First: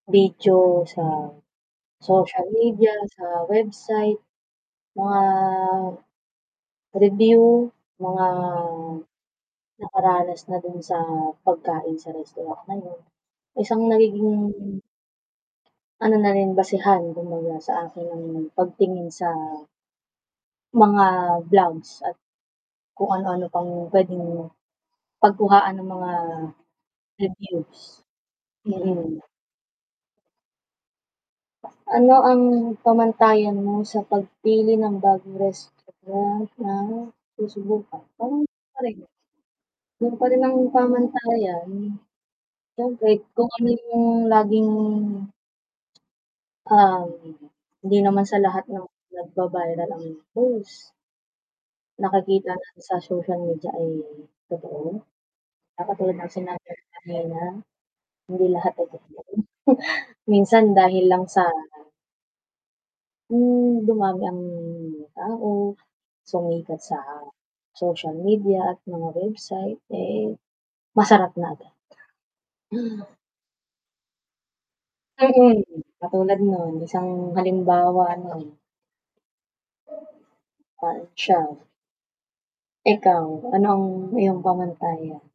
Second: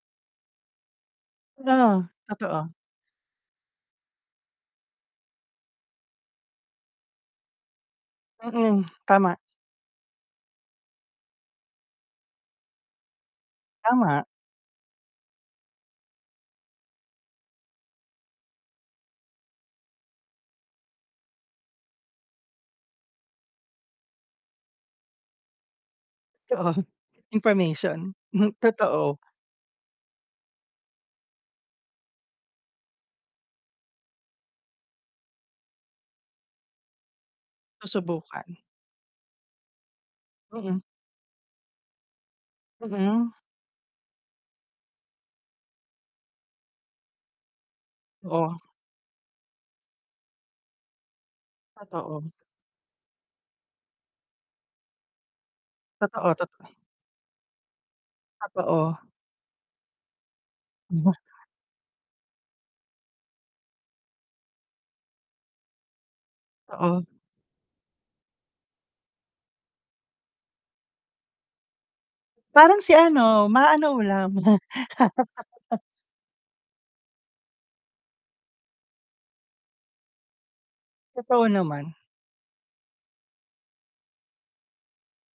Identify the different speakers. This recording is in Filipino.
Speaker 1: Video sa
Speaker 2: La,
Speaker 1: social
Speaker 2: totoo.
Speaker 1: media, sa website, mga review, mga
Speaker 2: Mm, tama.
Speaker 1: nakaranas na dun sa pagkain sa restaurant na yun, isang
Speaker 2: Tama.
Speaker 1: nagiging ano na rin basehan kumbaga sa akin ang pagtingin sa mga blogs at kung ano ano pang puwedeng pagkuhaan ng mga
Speaker 2: Totoo,
Speaker 1: reviews.
Speaker 2: information, hmm,
Speaker 1: Mm.
Speaker 2: totoo.
Speaker 1: Ano ang pamantayan mo sa pagpili ng bagong restaurant na susubukan?
Speaker 2: Susubukan.
Speaker 1: Yun pa rin ang
Speaker 2: Mm.
Speaker 1: pamantayan, siyempre
Speaker 2: Mm.
Speaker 1: kung ano yung laging um, hindi naman sa
Speaker 2: Oo.
Speaker 1: lahat ng nagba-viral ang post
Speaker 2: Totoo.
Speaker 1: nakikita na sa social media ay totoo na katulad ng
Speaker 2: Totoo,
Speaker 1: sinabi
Speaker 2: totoo.
Speaker 1: kanina, hindi lahat ay
Speaker 2: Totoo.
Speaker 1: totoo minsan dahil
Speaker 2: Ma.
Speaker 1: lang sa Hmm dumami ang tao, sumikat sa
Speaker 2: Oo.
Speaker 1: social media at mga website eh, masarap na agad.
Speaker 2: Parang si ano, ma ano ulam?
Speaker 1: Mm, katulad non isang halimbawa non. Fun
Speaker 2: Totoo
Speaker 1: Chow.
Speaker 2: naman.
Speaker 1: Ikaw, ano ang iyong pamantayan?